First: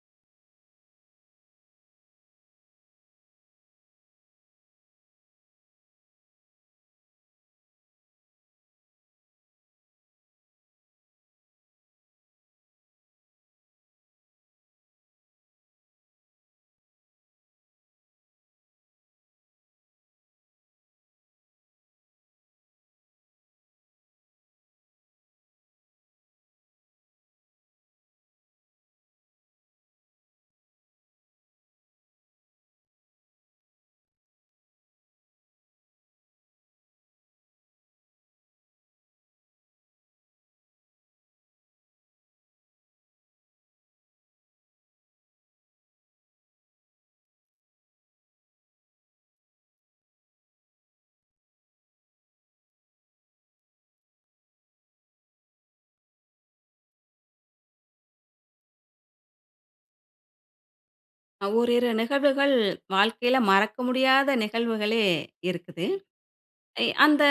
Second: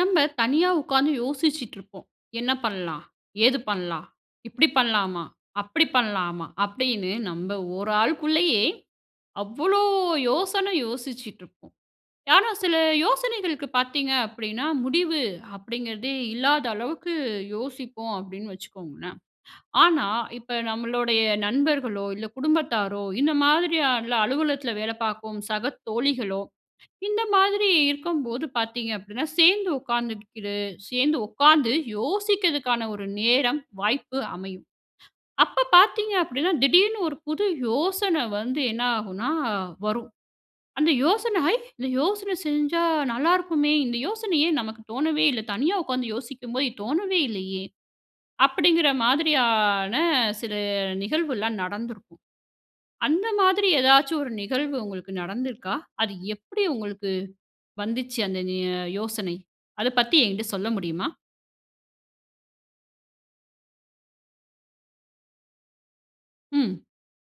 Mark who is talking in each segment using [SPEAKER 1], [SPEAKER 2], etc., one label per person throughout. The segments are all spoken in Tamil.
[SPEAKER 1] நம்ம தனியா உட்கார்ந்து யோசிச்சிட்டு இருப்போம். "என்ன பண்ணலாம், ஏது பண்ணலாம், இப்டி பண்ணலாமா, அப்டி பண்ணலாமா?" அப்டினு நம்ம ஒரு ஆளுக்குள்ளேயே அவ்ளோ யோசன யோசிச்சிட்டு இருப்போம். ஆனா, சில யோசனைகளுக்கு பாத்தீங்க, அப்டின்னா முடிவு, அப்படிங்கறதே இல்லாத அளவுக்கு யோசிப்போம் அப்டின்னு வச்சுக்கோங்களேன், ஆனா, இப்ப நம்மளுடைய நண்பர்களோ, இல்ல குடும்பத்தாரோ இந்த மாதிரியான, அலுவலகத்துல வேல பார்க்கும் சக தோழிகளோ, இந்த மாதிரி இருக்கும்போது பாத்தீங்க அப்டின்னா, சேர்ந்து உட்கார்ந்துக்கிறது சேர்ந்து உட்காந்து யோசிக்கிறதுக்கான ஒரு நேரம், வாய்ப்பு அமையும். அப்ப பார்த்தீங்க அப்படினா திடீர்னு ஒரு புது யோசனை வந்து என்ன ஆகுன்னா வரும். அந்த யோசன வை "இந்த யோசனை செஞ்சா நல்லா இருக்குமே, இந்த யோசனை ஏன் நமக்கு தோனவே இல்ல, தனியா உட்கார்ந்து யோசிக்கும் போது தோனவே இல்லையே" அப்டின்கிற மாதிரியான சில நிகழ்வுல்லாம் நடந்திருக்கும். அந்த மாதிரி ஏதாச்சு ஒரு நிகழ்வு உங்களுக்கு நடந்திருக்கா? அது எப்டி உங்களுக்கு வந்துச்சு, அந்த ய யோசனை? அத பத்தி என்கிட்ட சொல்ல முடியுமா?
[SPEAKER 2] அ ஓரிரு நிகழ்வுகள் வாழ்க்கையில மறக்க முடியாத நிகழ்வுகளே இருக்குது.
[SPEAKER 1] ம்.
[SPEAKER 2] எ அந்த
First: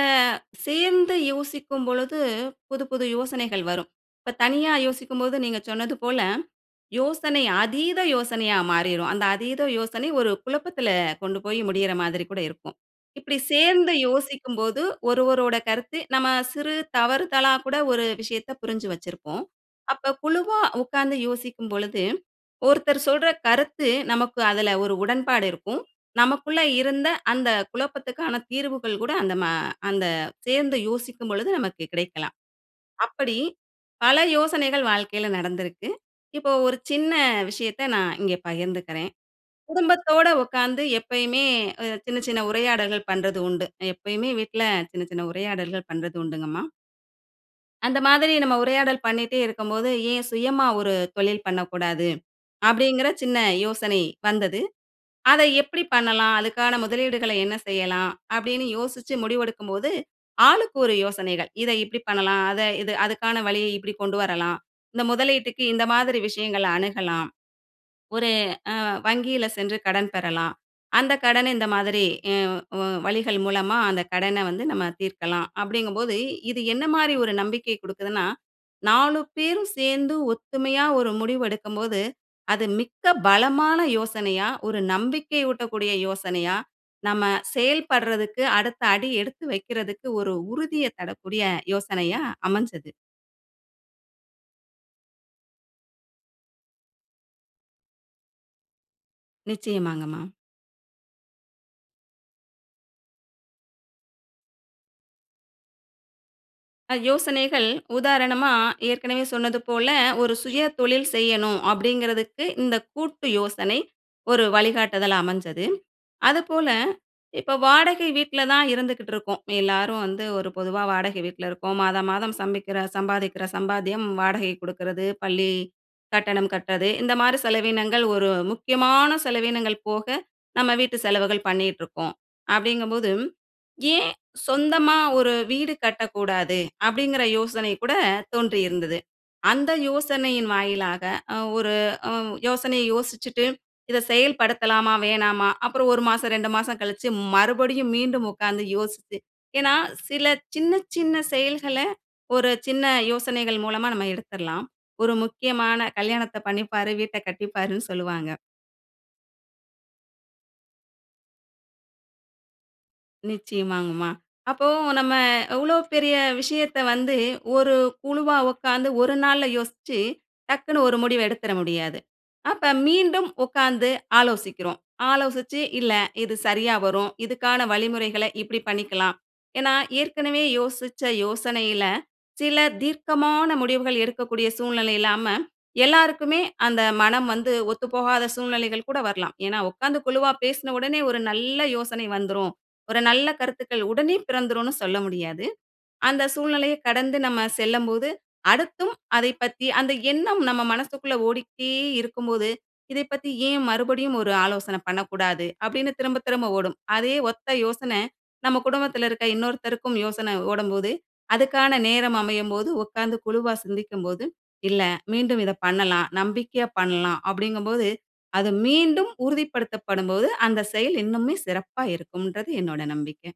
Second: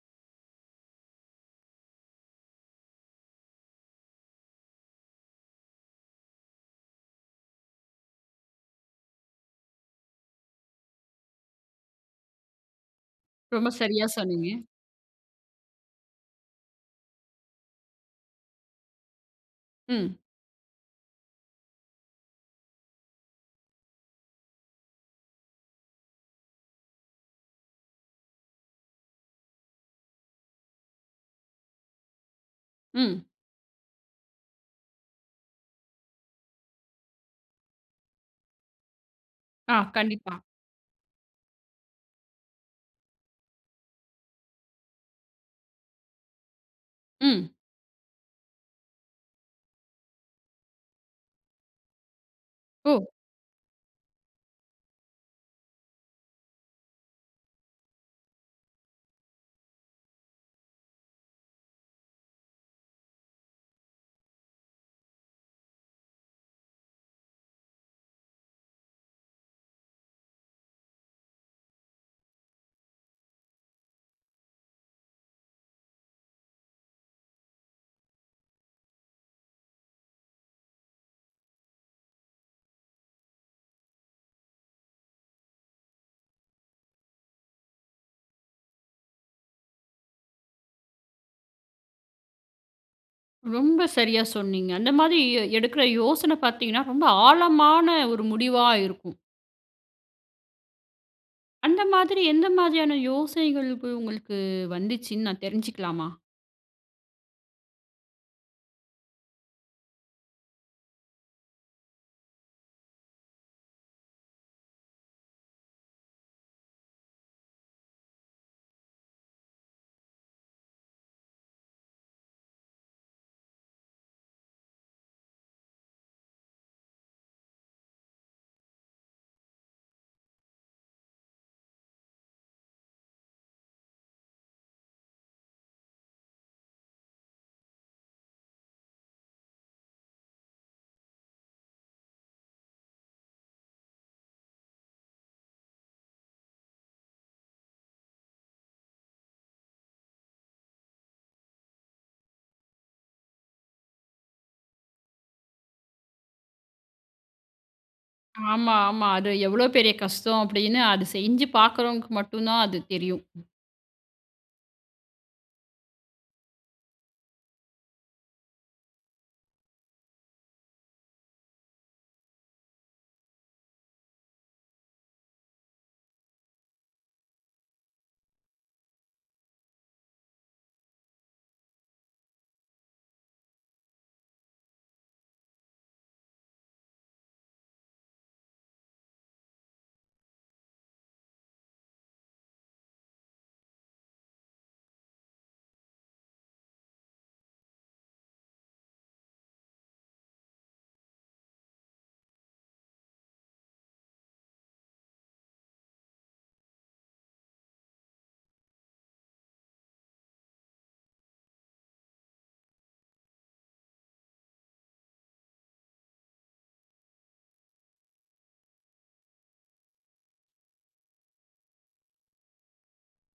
[SPEAKER 2] சேர்ந்து யோசிக்கும் பொழுது, புது புது யோசனைகள் வரும். இப்ப தனியா யோசிக்கும்போது நீங்க சொன்னது போல, யோசனை அதீத யோசனையா மாறிரும். அந்த அதீத யோசனை ஒரு குழப்பத்துல கொண்டு போய் முடியற மாரி கூட இருக்கும். இப்டி
[SPEAKER 1] ரொம்ப
[SPEAKER 2] சேர்ந்து
[SPEAKER 1] சரியா சொன்னீங்க.
[SPEAKER 2] யோசிக்கும்போது ஒருவரோட கருத்து நம்ம சிறு தவறுதலா கூட ஒரு விஷயத்த புரிஞ்சு வச்சிருப்போம். அப்ப
[SPEAKER 1] ம்.
[SPEAKER 2] குழுவா உட்கார்ந்து யோசிக்கும்பொழுது, ஒருத்தர் சொல்ற கருத்து நமக்கு அதுல ஒரு உடன்பாடு இருக்கும். நமக்குள்ள இருந்த அந்த குழப்பத்துக்கான தீர்வுகள் கூட அந்த ம அந்த சேர்ந்து யோசிக்கும்பொழுது நமக்கு கிடைக்கலாம்.
[SPEAKER 1] ம்.
[SPEAKER 2] அப்படி பல யோசனைகள் வாழ்க்கையில நடந்திருக்கு. இப்போ ஒரு சின்ன விஷயத்த நான் இங்க பகிர்ந்துக்கிறேன்.
[SPEAKER 1] ஆ,
[SPEAKER 2] குடும்பத்தோட
[SPEAKER 1] கண்டிப்பா.
[SPEAKER 2] உட்கார்ந்து எப்பையுமே சின்ன, சின்ன உரையாடல்கள் பண்றது உண்டு. எப்பையுமே வீட்ல சின்ன சின்ன உரையாடல்கள் பண்றது உண்டுங்கம்மா.
[SPEAKER 1] ம்.
[SPEAKER 2] அந்த மாதிரி நம்ப உரையாடல் பண்ணிட்டே இருக்கும்போது, "ஏன் சுயமா ஒரு தொழில் பண்ணக்கூடாது!"
[SPEAKER 1] ஓ.
[SPEAKER 2] அப்டீங்குற சின்ன யோசனை வந்தது. அத எப்படி பண்ணலாம், அதுக்கான முதலீடுகளை என்ன செய்யலாம்? அப்டீன்னு யோசிச்சி முடிவெடுக்கும்போது, ஆளுக்கு ஒரு யோசனைகள். இத இப்படி பண்ணலாம். அத இது அதுக்கான வழிய இப்படி கொண்டு வரலாம். இந்த முதலீட்டுக்கு இந்த மாதிரி விஷயங்கள அணுகலாம். ஒரு அ வங்கியில சென்று கடன் பெறலாம். அந்த கடன இந்த மாரி இ உ வழிகள் மூலமா அந்த கடன வந்து நம்ப தீர்க்கலாம். அப்படிங்கும்போது இது என்ன மாரி ஒரு நம்பிக்கை கொடுக்குதுன்னா, நாலு பேரும் சேர்ந்து ஒத்துமையா ஒரு முடிவு எடுக்கும்போது, அது மிக்க பலமான யோசனையா, ஒரு நம்பிக்கை ஊட்டக்கூடிய யோசனையா, நம்ம செயல்படுறதுக்கு அடுத்த அடி எடுத்து வைக்குறதுக்கு ஒரு உறுதிய தரக்கூடிய யோசனையா அமைஞ்சது.
[SPEAKER 1] ரொம்ப சரியா சொன்னீங்க. அந்த மாதிரி எ எடுக்குற யோசனை பாத்தீங்கன்னா, ரொம்ப ஆழமான ஒரு முடிவா இருக்கும்.
[SPEAKER 2] நிச்சயமாங்க மா.
[SPEAKER 1] அந்த மாதிரி எந்த மாதிரியான யோசனைகளுக்கு உங்களுக்கு வந்துச்சுன்னு நான் தெரிஞ்சுக்கலாமா!
[SPEAKER 2] அ யோசனைகள் உதாரணமா ஏற்கனவே சொன்னது போல ஒரு சுய தொழில் செய்யணும் அப்படிங்குறதுக்கு, இந்த கூட்டு யோசனை ஒரு வழிகாட்டுதலா அமைஞ்சது. அதுப்போல இப்ப வாடகை வீட்ல தான் இருந்துக்கிட்டிருக்கோம். எல்லாரும் வந்து ஒரு பொதுவா வாடகை வீட்ல இருக்கோம். மாதம் மாதம் சமைக்குற சம்பாதிக்குற சம்பாத்தியம் வாடகை கொடுக்குறது, பள்ளி கட்டணம் கட்டுறது. இந்த மாதிரி செலவீனங்கள், ஒரு முக்கியமான செலவீனங்கள் போக நம்ப வீட்டு செலவுகள் பண்ணிகிட்டுருக்கோம் அப்படிங்கும்போது, ஏன் சொந்தமா ஒரு வீடு கட்டக்கூடாது? அப்படீங்குற யோசனை கூட தோன்றியிருந்தது. அந்த யோசனையின் வாயிலாக அ ஒரு அ யோசனையை யோசிச்சிட்டு இத செயல்படுத்தலாமா? வேணாமா? அப்புறம் 1 மாசம், 2 மாசம் கழிச்சி மறுபடியும் மீண்டும் உட்கார்ந்து யோசிச்சி, ஏன்னா சில சின்ன சின்ன செயல்கள, ஒரு சின்ன யோசனைகள் மூலமா நம்ப எடுத்துடலாம். ஒரு முக்கியமான கல்யாணத்த பண்ணிப்பாரு, வீட்ட கட்டிப்பாருன்னு சொல்லுவாங்க.
[SPEAKER 1] ஆமா ஆமா. அது எவ்வளோ பெரிய கஷ்டம் அப்படின்னு அது செஞ்சு பாக்குறவங்களுக்கு மட்டும் தான் அது தெரியும்.
[SPEAKER 2] நிச்சயமாங்க மா. அப்போ நம்ம எவ்ளோ பெரிய விஷயத்த வந்து ஒரு குழுவா உட்கார்ந்து ஒரு நாள்ல யோசிச்சு, டக்குனு ஒரு முடிவு எடுத்துற முடியாது. அப்ப மீண்டும் உட்கார்ந்து ஆலோசிக்கிறோம். ஆலோசிச்சு, இல்ல இது சரியா வரும், இதுக்கான வழிமுறைகள இப்படி பண்ணிக்கலாம். ஏன்னா ஏற்கனவே யோசிச்ச யோசனையில சில தீர்க்கமான முடிவுகள் எடுக்கக்கூடிய சூழ்நிலை இல்லாம, எல்லோருக்குமே அந்த மனம் வந்து ஒத்துப்போகாத சூழ்நிலைகள் கூட வரலாம். ஏன்னா உட்கார்ந்து குழுவா பேசுன ஒடனே ஒரு நல்ல யோசனை வந்துரும். ஒரு நல்ல கருத்துக்கள் உடனே பிறந்துடும்னு சொல்ல முடியாது. அந்த சூழ்நிலையை கடந்து நம்ம சொல்லம்போது, அடுத்தும் அதை பற்றி அந்த எண்ணம் நம்ம மனசுக்குள்ள ஓடிக்கிட்டே இருக்கும்போது, இதைப் பத்தி ஏன் மறுபடியும் ஒரு ஆலோசனை பண்ணக்கூடாது அப்படின்னு திரும்ப திரும்ப ஓடும். அதே ஒத்த யோசனை, நம்ம குடும்பத்துல இருக்கிற இன்னொருத்தருக்கும் யோசனை ஓடும்போது, அதுக்கான நேரம் அமையும்போது உட்கார்ந்து குழுவா சிந்திக்கும்போது, இல்ல மீண்டும் இத பண்ணலாம், நம்பிக்கையா பண்ணலாம், அப்படிங்கும்போது அது மீண்டும் உறுதிப்படுத்தப்படும்போது அந்த செயல் இன்னுமே சிறப்பாக இருக்கும்ன்றது என்னோட நம்பிக்க.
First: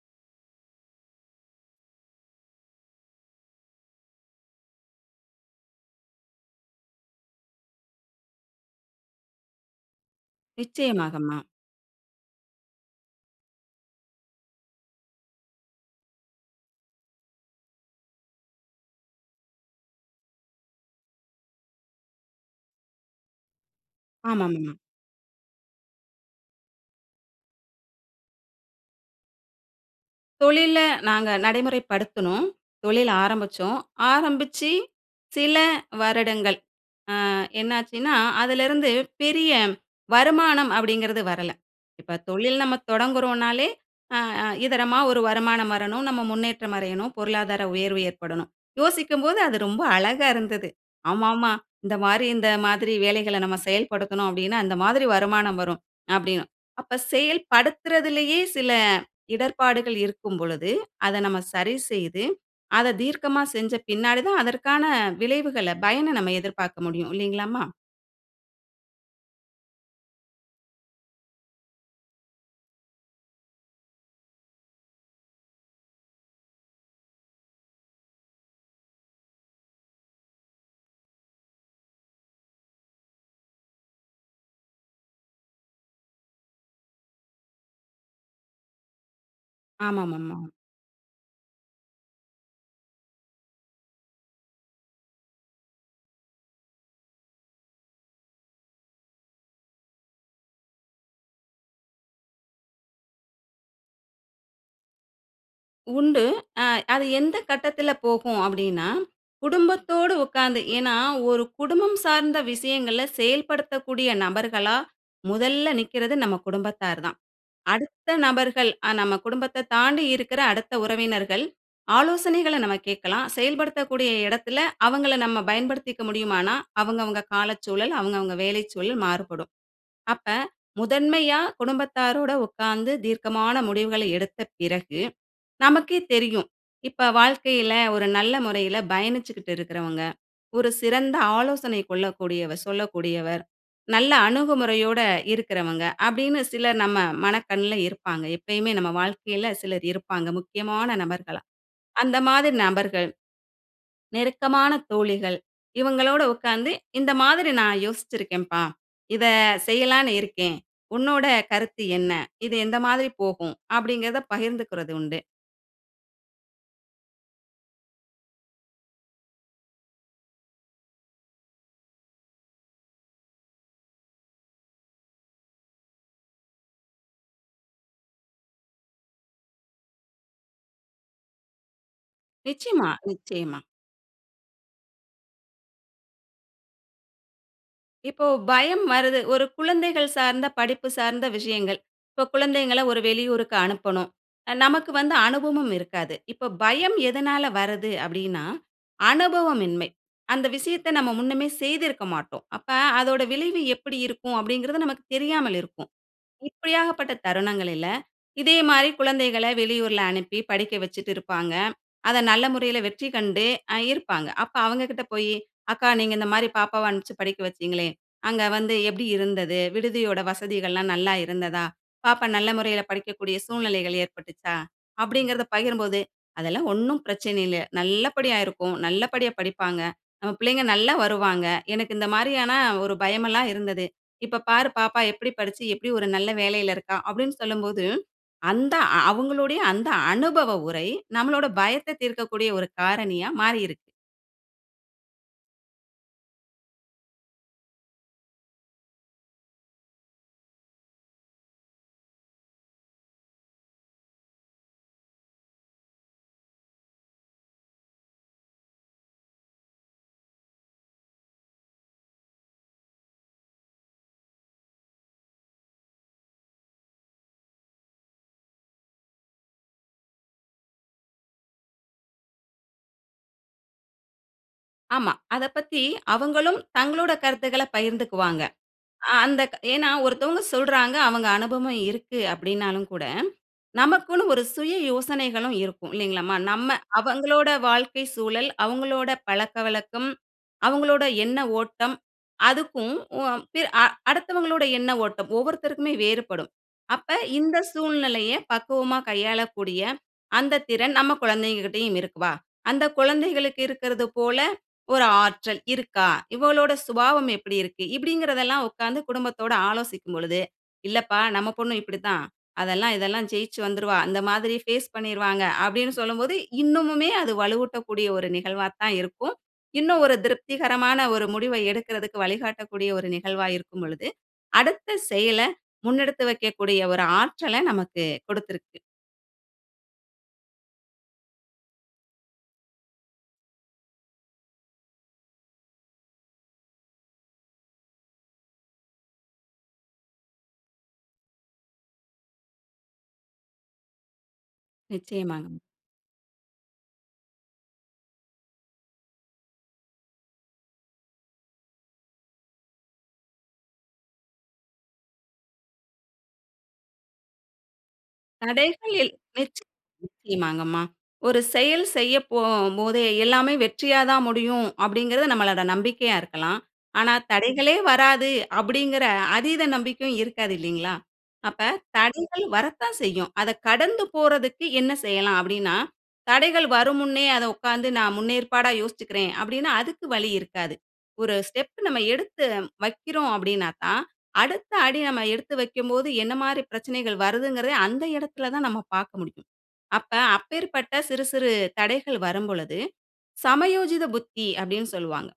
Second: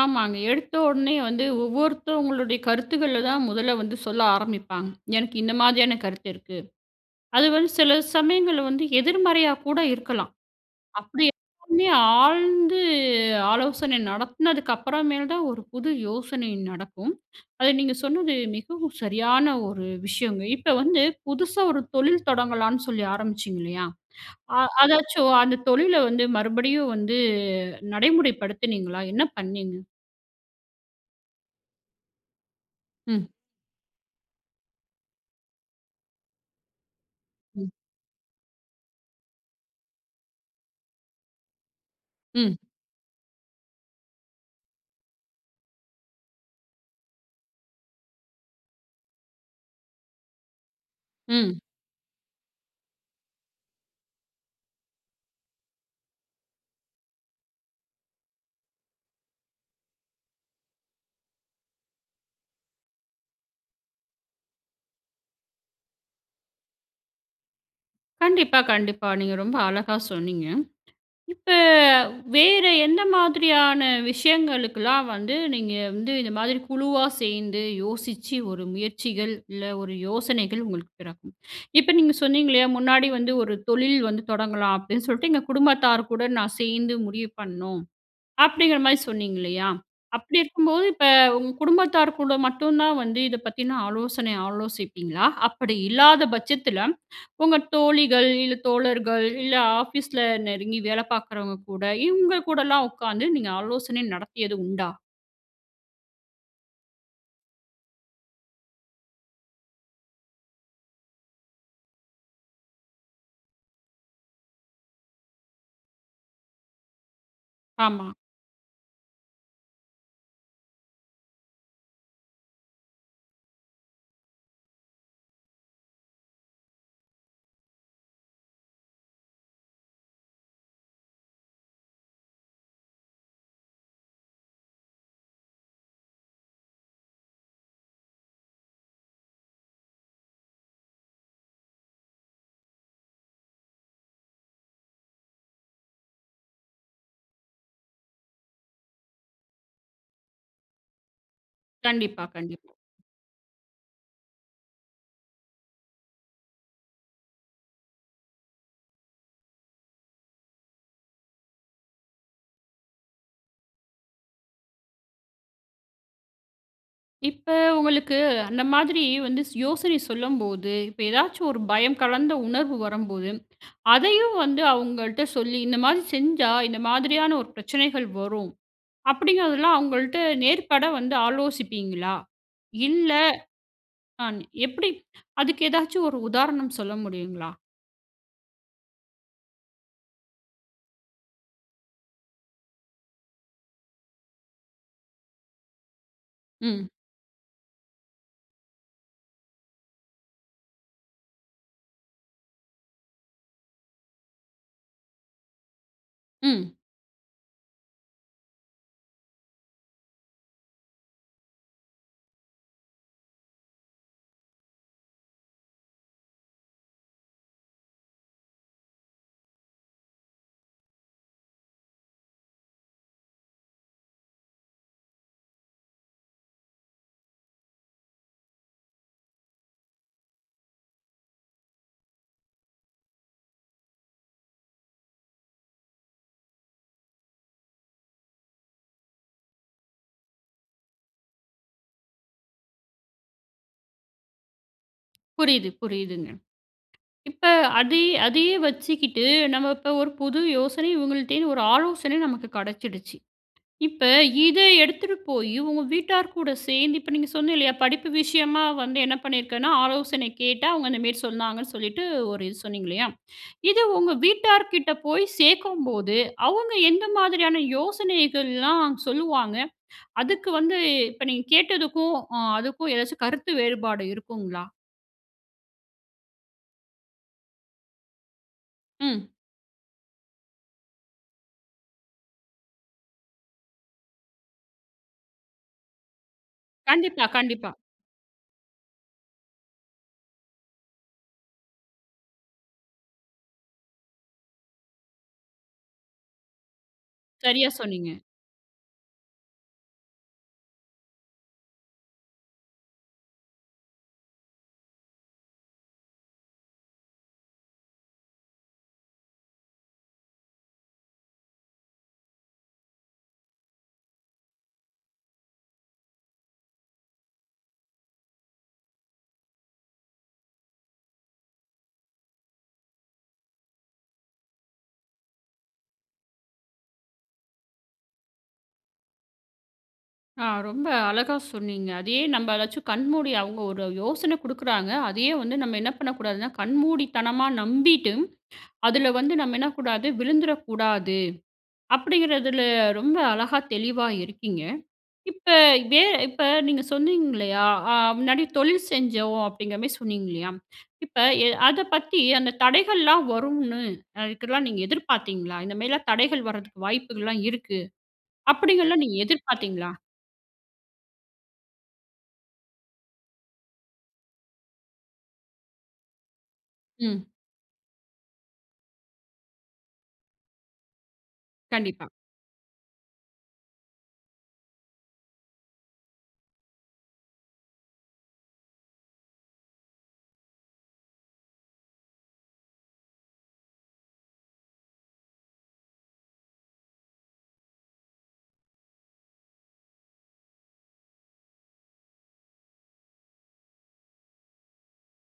[SPEAKER 1] ஆமாங்க. எடுத்த உடனே வந்து ஒவ்வொருத்தவங்களுடைய கருத்துக்கள்ல தான் முதல்ல வந்து சொல்ல ஆரமிப்பாங்க. எனக்கு இந்த மாதிரியான கருத்து இருக்கு. அது வந்து சில சமயங்கள்ல வந்து எதிர்மறையா கூட இருக்கலாம். அப்டி
[SPEAKER 2] நிச்சயமாகம்மா.
[SPEAKER 1] எல்லாமே ஆழ்ந்து ஆலோசனை நடத்துனதுக்கு அப்பறமேல் தான் ஒரு புது யோசனை நடக்கும். அத நீங்க சொன்னது மிகவும் சரியான ஒரு விஷயங்க. இப்ப வந்து, புதுசா ஒரு தொழில் தொடங்கலான்னு சொல்லி ஆரமிச்சிங்க இல்லயா? அ,
[SPEAKER 2] ஆமாங்கம்மா.
[SPEAKER 1] அதாச்சும் அந்த தொழில வந்து, மறுபடியும் வந்து நடைமுறைப்படுத்துனீங்களா? என்ன பண்ணீங்க?
[SPEAKER 2] தொழில்ல நாங்க நடைமுறைப்படுத்துனோம். தொழில்
[SPEAKER 1] ம்.
[SPEAKER 2] ஆரமிச்சோம். ஆரம்பிச்சு சில வருடங்கள் அ
[SPEAKER 1] ம்.
[SPEAKER 2] என்னாச்சுன்னா, அதுலிருந்து பெரிய வருமானம் அப்டீங்குறது வரல. இப்ப
[SPEAKER 1] ம்.
[SPEAKER 2] தொழில் நம்ம தொடங்குறோம்னாலே அ, அ இதரமா ஒரு வருமானம் வரணும். நம்ப முன்னேற்றம் அடையணும் பொருளாதார உயர்வு ஏற்படணும். யோசிக்கும்போது அது ரொம்ப அழகா இருந்தது. ஆமா, ஆமா
[SPEAKER 1] ம்.
[SPEAKER 2] இந்த மாரி இந்த மாதிரி வேலைகள்ல நம்ப செயல்படுத்தனும் அப்டீன்னா, அந்த மாதிரி வருமானம் வரும் அப்டீன்னு. அப்ப செயல்படுத்துறதுலேயே சில இடர்பாடுகள் இருக்கும் பொழுது, அத நம்ம சரி செய்து, அத தீர்க்கமா செஞ்ச பின்னாடி தான் அதற்கான விளைவுகள்ல பயன நம்ம எதிர்பார்க்க முடியும் இல்லைங்களாம்மா?
[SPEAKER 1] கண்டிப்பா, கண்டிப்பா. நீங்க ரொம்ப அழகா சொன்னீங்க. இப்ப வேற எந்த மாதிரியான விஷயங்களுக்குலாம் வந்து, நீங்க வந்து இந்த மாதிரி குழுவா சேர்ந்து யோசிச்சு, ஒரு முயற்சிகள், இல்ல ஒரு யோசனைகள் உங்களுக்கு பிறக்கும். இப்ப நீங்க சொன்னீங்கலயா, முன்னாடி வந்து ஒரு தொழில் வந்து தொடங்கலாம் அப்டின்னு சொல்ட்டு எங்க குடும்பத்தார் கூட நான் சேர்ந்து முடிவு பண்ணோம். அப்டிங்கிற மாரி சொன்னீங்க இல்லயா? அப்டி
[SPEAKER 2] ஆமாமாமா.
[SPEAKER 1] இருக்கும்போது இப்ப உங்க குடும்பத்தார் கூட மட்டும் தான் வந்து இத பத்தின ஆலோசனை ஆலோசிப்பீங்களா? அப்டி இல்லாத பட்சத்துல உங்க தோழிகள், இல்ல தோழர்கள், இல்ல ஆபீஸ்ல நெருங்கி வேல பார்க்றவங்க கூட, இவங்க கூடலாம் உட்கார்ந்து நீங்க ஆலோசனை நடத்தியது உண்டா?
[SPEAKER 2] உண்டு. அ அது எந்த கட்டத்துல போகும் அப்டின்னா, குடும்பத்தோடு உட்கார்ந்து, ஏன்னா ஒரு குடும்பம் சார்ந்த விஷயங்கள செயல்படுத்தக்கூடிய நபர்களா, முதல்ல நிக்கிறது நம்ம குடும்பத்தார் தான்.
[SPEAKER 1] ஆமா.
[SPEAKER 2] அடுத்த நபர்கள், அ நம்ம குடும்பத்த தாண்டி இருக்கிற அடுத்த உறவினர்கள், ஆலோசனைகள நம்ம கேட்கலாம். செயல்படுத்தக்கூடிய எடத்துல அவங்கள நம்ம பயன்படுத்திக்க முடியுமானா, அவங்க அவங்க காலச் சூழல், அவங்க அவங்க வேலைச் சூழல் மாறுபடும். அப்ப, முதன்மையா குடும்பத்தாரோட உட்கார்ந்து தீர்க்கமான முடிவுகள எடுத்த பிறகு, நமக்கே தெரியும் இப்ப வாழ்க்கைல ஒரு நல்ல முறையில பயணிச்சிட்டு இருக்கிறவங்க. ஒரு சிறந்த ஆலோசனை கொள்ளக்கூடியவ சொல்லக்கூடியவர். நல்லா அணுகுமுறையோட இருக்றவங்க. அப்டின்னு சிலர் நம்ம மனக்கண்ல இருப்பாங்க. எப்பயுமே நம்ம வாழ்க்கைல சிலர் இருப்பாங்க முக்கியமான நபர்களா. அந்த
[SPEAKER 1] கண்டிப்பா,
[SPEAKER 2] மாதிரி
[SPEAKER 1] கண்டிப்பா.
[SPEAKER 2] நபர்கள், நெருக்கமான தோழிகள், இவங்களோட உட்கார்ந்து இந்த மாதிரி நான் யோசிச்சிருக்கேன்ப்பா, இத செய்யலான்னு இருக்கேன். உன்னோட கருத்து என்ன? இது எந்த மாதிரி போகும்? அப்டிங்கிறத பகிர்ந்துக்கிறது உண்டு.
[SPEAKER 1] இப்ப உங்களுக்கு அந்த மாதிரி வந்து யோசனை சொல்லும்போது, இப்ப ஏதாவது ஒரு பயம் கலந்த உணர்வு வரும்போது, அதையும் வந்து அவங்கள்ட்ட சொல்லி இந்த மாதிரி செஞ்சா, இந்த மாதிரியான ஒரு பிரச்சனைகள் வரும். அப்டீங்குறதெல்லாம் அவங்கள்ட்ட நேர்பட வந்து ஆலோசிப்பீங்களா?
[SPEAKER 2] நிச்சயமா,
[SPEAKER 1] இல்ல,
[SPEAKER 2] நிச்சயமா.
[SPEAKER 1] ஆ எப்படி அதுக்கு ஏதாச்சும் ஒரு உதாரணம் சொல்ல முடியுங்களா?
[SPEAKER 2] இப்போ பயம் வருது, ஒரு குழந்தைகள் சார்ந்த படிப்பு சார்ந்த விஷயங்கள். இப்ப குழந்தைகள்ல ஒரு வெளியூருக்கு அனுப்பணும். நமக்கு வந்து அனுபவமும் இருக்காது. இப்போ
[SPEAKER 1] ம்.
[SPEAKER 2] பயம் எதனால வருது அப்டீன்னா, அனுபவமின்மை, அந்த விஷயத்த நம்ப முன்னமே செய்திருக்க மாட்டோம். அப்ப அதனுடைய விளைவு எப்படி இருக்கும். அப்டீங்குறது நமக்கு தெரியாமல் இருக்கும்.
[SPEAKER 1] ம்.
[SPEAKER 2] இப்படியாகப்பட்ட தருணங்களில இதே மாதிரி குழந்தைகள்ல வெளியூரில அனுப்பி படிக்க வச்சிட்டு இருப்பாங்க. அத நல்ல முறையில வெற்றி கண்டு இருப்பாங்க. அப்போ அவங்ககிட்ட போயி, "அக்கா நீங்க இந்த மாதிரி பாப்பாவ அனுப்பிச்சி படிக்க வச்சிங்களே, அங்கே வந்து எப்படி இருந்தது? விடுதியோட வசதிகள்ல்லாம் நல்லா இருந்ததா? பாப்பா நல்ல முறையில படிக்கக்கூடிய சூழ்நிலைகள் ஏற்பட்டுச்சா?" அப்டீங்குறத பகிரும்போது, "அதெல்லாம் ஒண்ணும் பிரச்சனை இல்ல. நல்லபடியா இருக்கும், நல்லபடியா படிப்பாங்க. நம்ம பிள்ளைங்க நல்லா வருவாங்க. எனக்கு இந்த மாதிரியான ஒரு பயம் எல்லாம் இருந்தது. இப்ப பார், பாப்பா எப்படி படிச்சு, எப்படி ஒரு நல்ல வேலையில இருக்கா?" அப்டீன்னு சொல்லும்போது, அந்த அவங்களுடைய அந்த அனுபவ உரை, நம்பளோட பயத்த தீர்க்கக்கூடிய ஒரு காரணியா மாறி இருக்கு.
[SPEAKER 1] புரியிது, புரியிதுங்க. இப்ப அதே அதே வச்சுக்கிட்டு, நம்ம இப்ப ஒரு புது யோசனை இவங்கள்ட இருந்து ஒரு ஆலோசனை நமக்கு கடச்சிடுச்சு. இப்ப இத எடுத்துட்டு போய், உங்க வீட்டார் கூட சேர்ந்து இப்ப நீங்க சொன்னீங்க இல்லயா, படிப்பு விஷயமா வந்து என்ன பண்ணிருக்கேன்னா, ஆலோசனை கேட்டா அவங்க இந்த மேரி சொன்னாங்கன்னு சொல்லிட்டு, ஒரு இது சொன்னீங்கலயா. இது உங்க வீட்டார் கிட்ட போய் சேர்க்கும்போது, அவங்க எந்த மாதிரியான யோசனைகள்லாம் சொல்லுவாங்க. அதுக்கு வந்து இப்ப நீங்க கேட்டதுக்கும், அ அதுக்கும் எதாச்சு கருத்து வேறுபாடு இருக்குங்களா?
[SPEAKER 2] ஆமா. அத பத்தி அவங்களும் தங்களோட கருத்துக்கள பகிர்ந்துக்குவாங்க. அ
[SPEAKER 1] ம்.
[SPEAKER 2] அந்த ஏன்னா ஒருத்தவங்க சொல்றாங்க அவங்க அனுபவம் இருக்கு அப்டின்னாலும் கூட, நமக்குன்னு ஒரு சுய யோசனைகளும் இருக்கும் இல்லைங்களாம்மா. நம்ம
[SPEAKER 1] கண்டிப்பா,
[SPEAKER 2] அவங்களோட
[SPEAKER 1] கண்டிப்பா.
[SPEAKER 2] வாழ்க்கை சூழல், அவங்களோட பழக்கவழக்கம், அவங்களோட எண்ண ஓட்டம் அதுக்கும் உ அ பி அ அடுத்தவங்களோட எண்ண ஓட்டம், ஒவ்வொருத்தருக்குமே வேறுபடும். அப்ப இந்த
[SPEAKER 1] சரியா சொன்னீங்க.
[SPEAKER 2] சூழ்நிலைய பக்குவமா கையாளக்கூடிய, அந்த திறன் நம்ம கொழந்தைகிட்டயும் இருக்குப்பா. அந்த குழந்தைகளுக்கு இருக்றது போல, ஒரு ஆற்றல் இருக்கா? இவளோட சுபாவம் எப்டி இருக்கு? இப்டிங்கறதெல்லாம் உட்கார்ந்து குடும்பத்தோட ஆலோசிக்கும் பொழுது, 'இல்லப்பா நம்ம பொண்ணு இப்டி தான். அதெல்லாம் இதெல்லாம் ஜெயிச்சு வந்துருவா. இந்த மாதிரி ஃபேஸ் பண்ணிருவாங்க.' அப்டின்னு சொல்லும்போது இன்னமுமே அது வலுவூட்டக்கூடிய ஒரு நிகழ்வா தான் இருக்கும். இன்னும் ஒரு திருப்திகரமான ஒரு முடிவை எடுக்குறதுக்கு வழிகாட்டக்கூடிய ஒரு நிகழ்வா இருக்கும்பொழுது, அடுத்த செயல முன்னெடுத்து வைக்கக்கூடிய ஒரு ஆற்றல நமக்கு குடுத்துருக்கு.
[SPEAKER 1] ஆ ரொம்ப அழகா சொன்னீங்க. அதேயே நம்ம ஏதாச்சும் கண்மூடி அவுங்க ஒரு யோசனை கொடுக்குறாங்க அதேயே வந்து நம்ம என்ன பண்ணக் கூடாதுனா, கண்மூடித்தனமா நம்பிட்டு அதில வந்து நம்ம என்னக்கூடாது விழுந்துறக்கூடாது. அப்பிடிங்கிறதில ரொம்ப அழகா தெளிவா இருக்கீங்க. இப்ப
[SPEAKER 2] நிச்சயமாங்க.
[SPEAKER 1] வே இப்ப நீங்க சொன்னீங்கல்லயா, ஆ முன்னாடி தொழில் செஞ்சோம் அப்பிடிங்கிறமாரி சொன்னீங்க இல்லயா, இப்ப எ அத பத்தி அந்த தடைகள்லாம் வரும்னு அதுக்குல்லாம் நீங்க எதிர்பார்த்தீங்களா? இந்தமாரிலாம் தடைகள் வரதுக்கு வாய்ப்புகள்லாம் இருக்கு. அப்பிடிங்கல்லாம்
[SPEAKER 2] கடைசியில்
[SPEAKER 1] நீங்க
[SPEAKER 2] [unintelligible]
[SPEAKER 1] எதிர்பார்த்தீங்களா?
[SPEAKER 2] நிச்சயமாங்கம்மா. ஒரு செயல் செய்ய போகும்போதே எல்லாமே வெற்றியா தான் முடியும். அப்பிடிங்கிறது நம்மளோட நம்பிக்கையா இருக்கலாம். ஆனா,
[SPEAKER 1] ம்.
[SPEAKER 2] தடைகளே வராது அப்பிடிங்கிற அதீத நம்பிக்கையும் இருக்காது இல்லீங்களா! அப்ப
[SPEAKER 1] கண்டிப்பா.
[SPEAKER 2] தடைகள் வரத்தான் செய்யும். அத கடந்து போறதுக்கு என்ன செய்யலாம்? அப்பிடின்னா தடைகள் வரும் முன்னே அத உட்கார்ந்து நான் முன்னேற்பாடா யோசிச்சுக்கிறேன் அப்பிடின்னா அதுக்கு வழி இருக்காது. ஒரு ஸ்டெப் நம்ம எடுத்து வைக்கிறோம் அப்பிடினாக்கா, அடுத்த அடி நம்ம எடுத்து வைக்கும்போது என்னமாரி பிரச்சனைகள் வருதுங்கிறதையும் அந்த இடத்தில தான் நம்ம பார்க்க முடியும். அப்ப அப்பேற்பட்ட சிறு சிறு தடைகள் வரும்பொழுது, 'சமயோசித புத்தி' அப்பிடின்னு சொல்லுவாங்க.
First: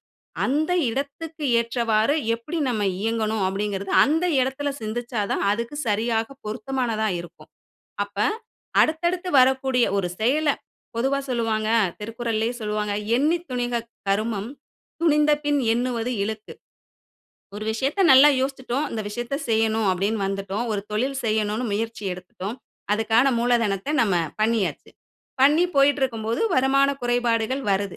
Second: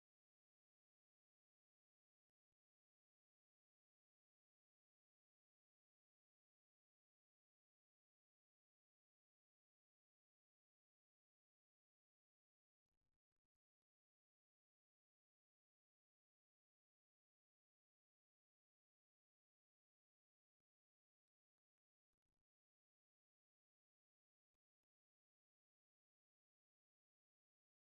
[SPEAKER 2] அந்த இடத்துக்கு ஏற்றவாறு எப்பிடி நாம் இயங்கணும் அப்பிடிங்கிறது அந்த இடத்தில சிந்தித்தா தான் அதுக்கு சரியாக பொருத்தமானதா இருக்கும். அப்ப அடுத்தடுத்து வரக்கூடிய ஒரு செயல பொதுவா சொல்லுவாங்க. திருக்குறள்லே சொல்லுவாங்க "எண்ணித் துணிக கருமம் துணிந்தபின் எண்ணுவது இழுக்கு." ஒரு விஷயத்த நல்லா யோசித்துட்டோம். இந்த விஷயத்த செய்யணும் அப்பிடின்னு வந்துட்டோம். ஒரு தொழில் செய்யணுனு முயற்சி எடுத்துட்டோம். அதுக்கான மூலதனத்த நம்ம பண்ணியாச்சு. பண்ணி போயிட்டு இருக்கும்போது வருமான குறைபாடுகள் வருது.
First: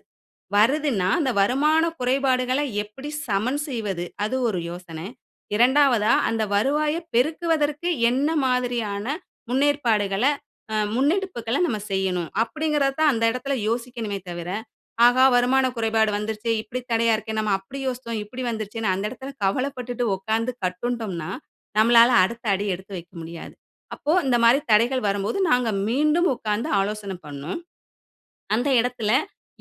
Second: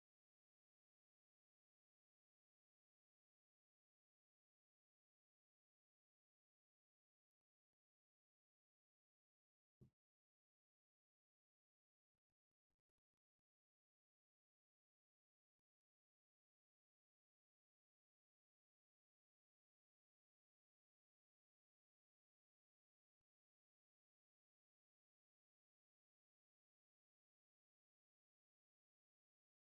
[SPEAKER 2] வருதுன்னா, அந்த வருமான குறைபாடுகளை எப்பிடி சமன் செய்வது அது ஒரு யோசனை. 2 வதா அந்த வருவாய பெருக்குவதற்கு என்ன மாதிரியான முன்னேற்பாடுகள அ முன்னெடுப்புகள நம்ம செய்யணும். அப்பிடிங்கிறத தான் அந்த இடத்தில யோசிக்கணுமே தவிர, ஆஹா! வருமான குறைபாடு வந்துருச்சே இப்பிடி தடையா இருக்கேன்னு நம்ம அப்பிடி யோசித்தோம். இப்பிடி வந்துருச்சேன்னு அந்த இடத்தில கவலப்பட்டுட்டு உட்கார்ந்து கட்டுண்டோம்ன்னா, நம்மளால அடுத்த அடி எடுத்து வைக்க முடியாது. அப்போ இந்த மாரி தடைகள் வரும்போது நாங்க மீண்டும் உட்கார்ந்து ஆலோசனை பண்ணோம். "அந்த இடத்தில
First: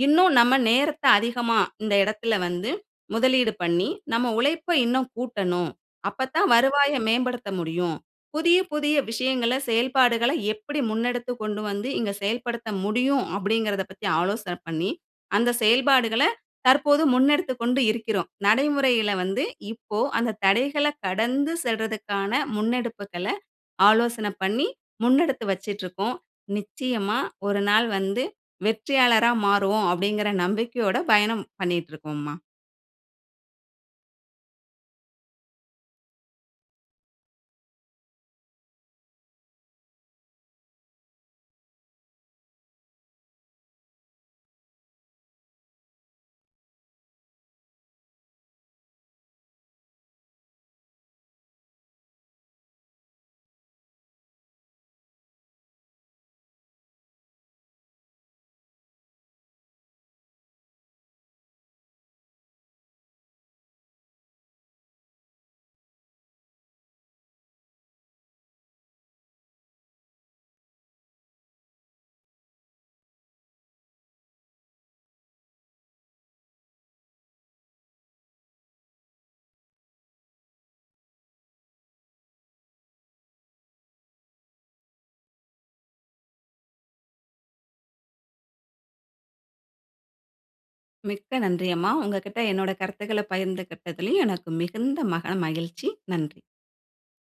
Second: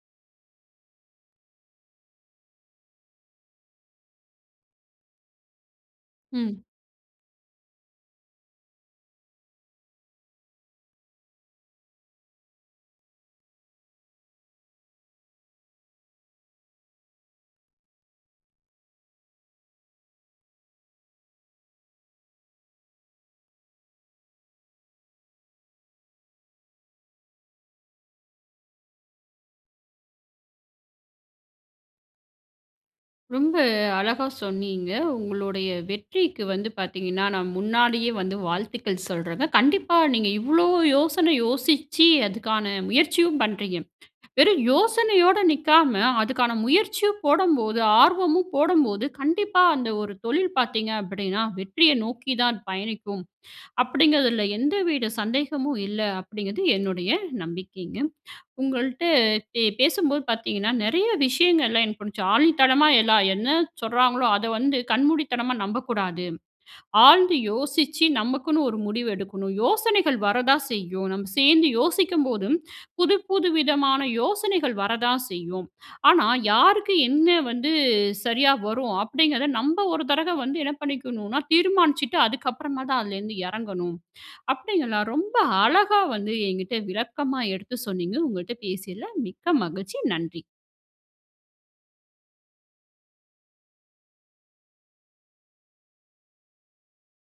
[SPEAKER 2] இன்னும் நம்ம நேரத்த அதிகமா இந்த இடத்தில வந்து முதலீடு பண்ணி, நம்ம உழைப்ப இன்னும் கூட்டணும். அப்ப தான்
[SPEAKER 1] ம்.
[SPEAKER 2] வருவாய மேம்படுத்த முடியும். புதிய, புதிய விஷயங்கள செயல்பாடுகள எப்பிடி முன்னெடுத்து கொண்டுவந்து இங்கு செயல்படுத்த முடியும்" அப்பிடிங்கிறதப் பத்தி ஆலோசனை பண்ணி அந்த செயல்பாடுகள தற்போது முன்னெடுத்துக் கொண்டு இருக்கிறோம். நடைமுறையில வந்து இப்போ அந்த தடைகள கடந்து செல்றதுக்கான முன்னெடுப்புகள ஆலோசன பண்ணி முன்னெடுத்து வச்சிட்டுருக்கோம். நிச்சயமா ஒரு நாள் வந்து வெற்றியாளரா மாறுவோம் அப்பிடிங்கிற நம்பிக்கையோட பயணம் பண்ணிட்டு இருக்கோம்மா.
[SPEAKER 1] ரொம்ப அழகா சொன்னீங்க. உங்களுடைய வெற்றிக்கு வந்து பாத்தீங்கன்னா, நான் முன்னாடியே வந்து வாழ்த்துக்கள் சொல்லுறேங்க. கண்டிப்பா நீங்க இவ்வளவு யோசனை யோசிச்சு அதுக்கான முயற்சியும் பண்ணுறீங்க. வெறும் யோசனையோடு நிக்காம, அதுக்கான முயற்சியும் போடம்போது ஆர்வமும் போடம்போது, கண்டிப்பா அந்த ஒரு தொழில் பாத்தீங்க அப்டீன்னா, வெற்றிய நோக்கி தான் பயணிக்கும். அப்டீங்குறதுல எந்தவித சந்தேகமும் இல்ல. அப்டீங்குறது என்னுடைய நம்பிக்கைங்க. உங்கள்ட்ட பே பேசும்போது பாத்தீங்கன்னா, நெறைய விஷயங்கள்லாம் எனக்கு புடிச்ச ஆணித்தனமா எல்லாம் என்ன சொல்லுறாங்களோ, அத வந்து கண்மூடித்தனமா நம்பக்கூடாது. ஆழ்ந்து யோசிச்சி நமக்குன்னு ஒரு முடிவு எடுக்கணும். யோசனைகள் வர தான் செய்யும் நம்ப சேர்ந்து யோசிக்கும்போதும், புது புது விதமான யோசனைகள் வரதான் செய்யும். ஆனா, யாருக்கு என்ன வந்து சரியா வரும் அப்டீங்குறத நம்ப ஒரு தடவ வந்து என்ன பண்ணிக்கணும்னா, தீர்மானிச்சுட்டு அதுக்கப்புறமா தான் அதுலேருந்து எறங்கணும். அப்டீங்களா ரொம்ப அழகா வந்து என்கிட்ட விளக்கமா எடுத்து சொன்னீங்க. உங்கள்ட்ட பேசியதுல மிக்க மகிழ்ச்சி நன்றி.
[SPEAKER 2] மிக்க நன்றி அம்மா. உங்கள்கிட்ட என்னோட கருத்துக்கள்ல பகிர்ந்துகிட்டதுல எனக்கு மிகுந்த மன மகிழ்ச்சி. நன்றி.